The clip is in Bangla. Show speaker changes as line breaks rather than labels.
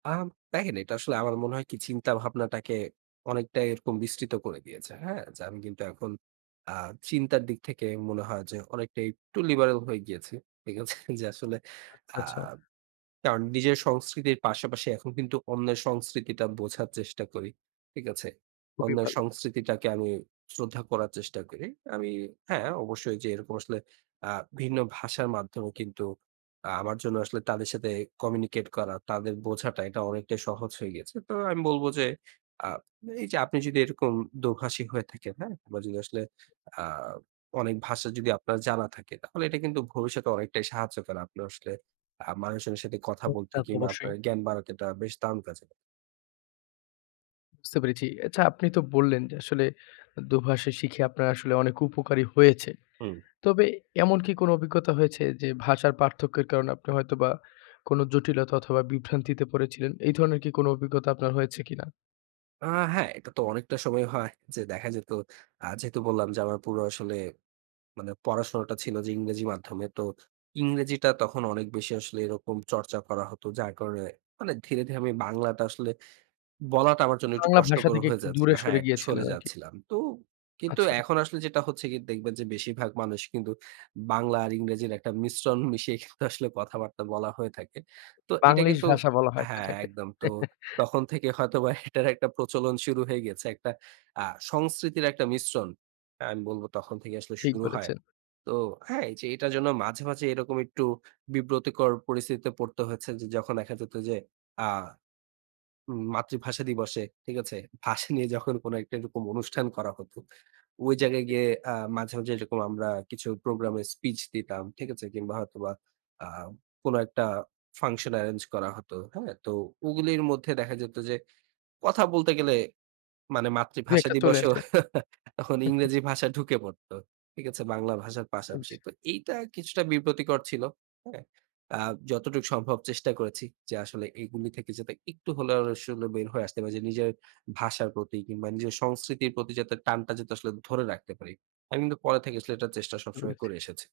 আম দেখেন এটা আসলে আমার মনে হয় কি চিন্তাভাবনাটাকে অনেকটাই এরকম বিস্তৃত করে দিয়েছে। হ্যাঁ? যে আমি কিন্তু এখন আ চিন্তার দিক থেকে মনে হয় যে অনেকটাই একটু লিবারেল হয়ে গিয়েছি। ঠিক আছে? যে আসলে
আচ্ছা,
আ
আচ্ছা।
কারণ নিজের সংস্কৃতির পাশাপাশি এখন কিন্তু অন্যের সংস্কৃতিটা বোঝার চেষ্টা করি। ঠিক আছে?
খুবই
অন্যের
ভালো।
সংস্কৃতিটাকে আমি শ্রদ্ধা করার চেষ্টা করি। আমি হ্যাঁ অবশ্যই যে এরকম আসলে আ ভিন্ন ভাষার মাধ্যমে কিন্তু আ আমার জন্য আসলে তাদের সাথে কমিউনিকেট করা তাঁদের বোঝাটা এটা অনেকটাই সহজ হয়ে গেছে। তো আমি বলব যে আ এইযে আপনি যদি এরকম দোভাষী হয়ে থাকেন হ্যাঁ? বা যদি আসলে আ অনেক ভাষা যদি আপনার জানা থাকে তাহলে এটা কিন্তু ভবিষ্যতে অনেকটাই সাহায্য করে। আপনি আসলে আ মানুষজনের সাথে কথা বলতে
তাতো
কিংবা
অবশ্যই।
আপনার জ্ঞান বাড়াতে এটা বেশ দারুণ কাজে দেয়।
বুঝতে পেরেছি। আচ্ছা আপনি তো বললেন, যে আসলে দোভাষী শিখে আপনার আসলে অনেক উপকার ই হয়েছে।
হুম।
তবে এমন কি কোনো অভিজ্ঞতা হয়েছে যে ভাষার পার্থক্যের কারণে আপনি হয়তোবা কোনো জটিলতা অথবা বিভ্রান্তিতে পড়েছিলেন। এই ধরনের কি কোনো অভিজ্ঞতা আপনার হয়েছে কিনা?
আ হ্যাঁ, এটা তো অনেকটা সময় হয় যে দেখা যেত। আ যেহেতু বললাম যে আমার পুরো আসলে মানে পড়াশোনাটা ছিল যে ইংরেজি মাধ্যমে। তো ইংরেজিটা তখন অনেক বেশি আসলে এরকম চর্চা করা হতো। যার কারণে মানে ধীরে, ধীরে আমি বাংলাটা আসলে বলাটা আমার জন্য একটু
বাংলা ভাষা
কষ্টকর
থেকে
হয়ে
একটু
যাচ্ছিল
দূরে
হ্যাঁ,
সরে
একটু
গিয়েছিলেন
সরে
আরকি।
যাচ্ছিলাম। তো কিন্তু
আচ্ছা।
এখন আসলে যেটা হচ্ছে গিয়ে দেখবেন যে বেশিরভাগ মানুষ কিন্তু বাংলা আর ইংরেজির একটা মিশ্রণ মিশিয়ে কিন্তু আসলে কথাবার্তা বলা হয়ে থাকে। তো এটা
বাংলিশ
কিন্তু
ভাষা বলা হয়
হ্যাঁ
সেটাকে।
একদম। তো তখন থেকে হয়তোবা এটার একটা প্রচলন শুরু হয়ে গিয়েছে। একটা আ সংস্কৃতির একটা মিশ্রণ। আমি বলব তখন থেকে আসলে
ঠিক
শুরু হয়।
বলেছেন।
তো হ্যাঁ এইযে এটার জন্য মাঝে, মাঝে এরকম একটু বিব্রতকর পরিস্থিতিতে পড়তে হয়েছে যে যখন দেখা যেত যে আ ম মাতৃভাষা দিবসে ঠিক আছে, ভাষা নিয়ে যখন কোনো একটা এরকম অনুষ্ঠান করা হতো, ওই জায়গায়
জি।
গিয়ে আ মাঝে, মাঝে এরকম আমরা কিছু প্রোগ্রামের স্পিচ দিতাম ঠিক আছে কিংবা হয়তোবা আম কোনো একটা ফাংশন এরেঞ্জ করা হতো হ্যাঁ, তো ওগুলির মধ্যে দেখা যেত যে কথা বলতে গেলে মানে মাতৃভাষা
দু-একটা চলে
দিবসেও
আসে।
তখন ইংরেজি ভাষা ঢুকে পড়ত। ঠিক আছে বাংলা ভাষার পাশাপাশি।
আচ্ছা।
তো এইটা কিছুটা বিব্রতকর ছিল। হ্যাঁ? আ যতটুক সম্ভব চেষ্টা করেছি যে আসলে এগুলি থেকে যাতে একটু হলেও আসলে বের হয়ে আসতে পারি যে নিজের ভাষার প্রতি কিংবা নিজের সংস্কৃতির প্রতি যাতে টানটা যাতে আসলে ধরে রাখতে পারি। আমি কিন্তু পরে থেকে আসলে এটা চেষ্টা সবসময়
[unintelligible]
করে এসেছি।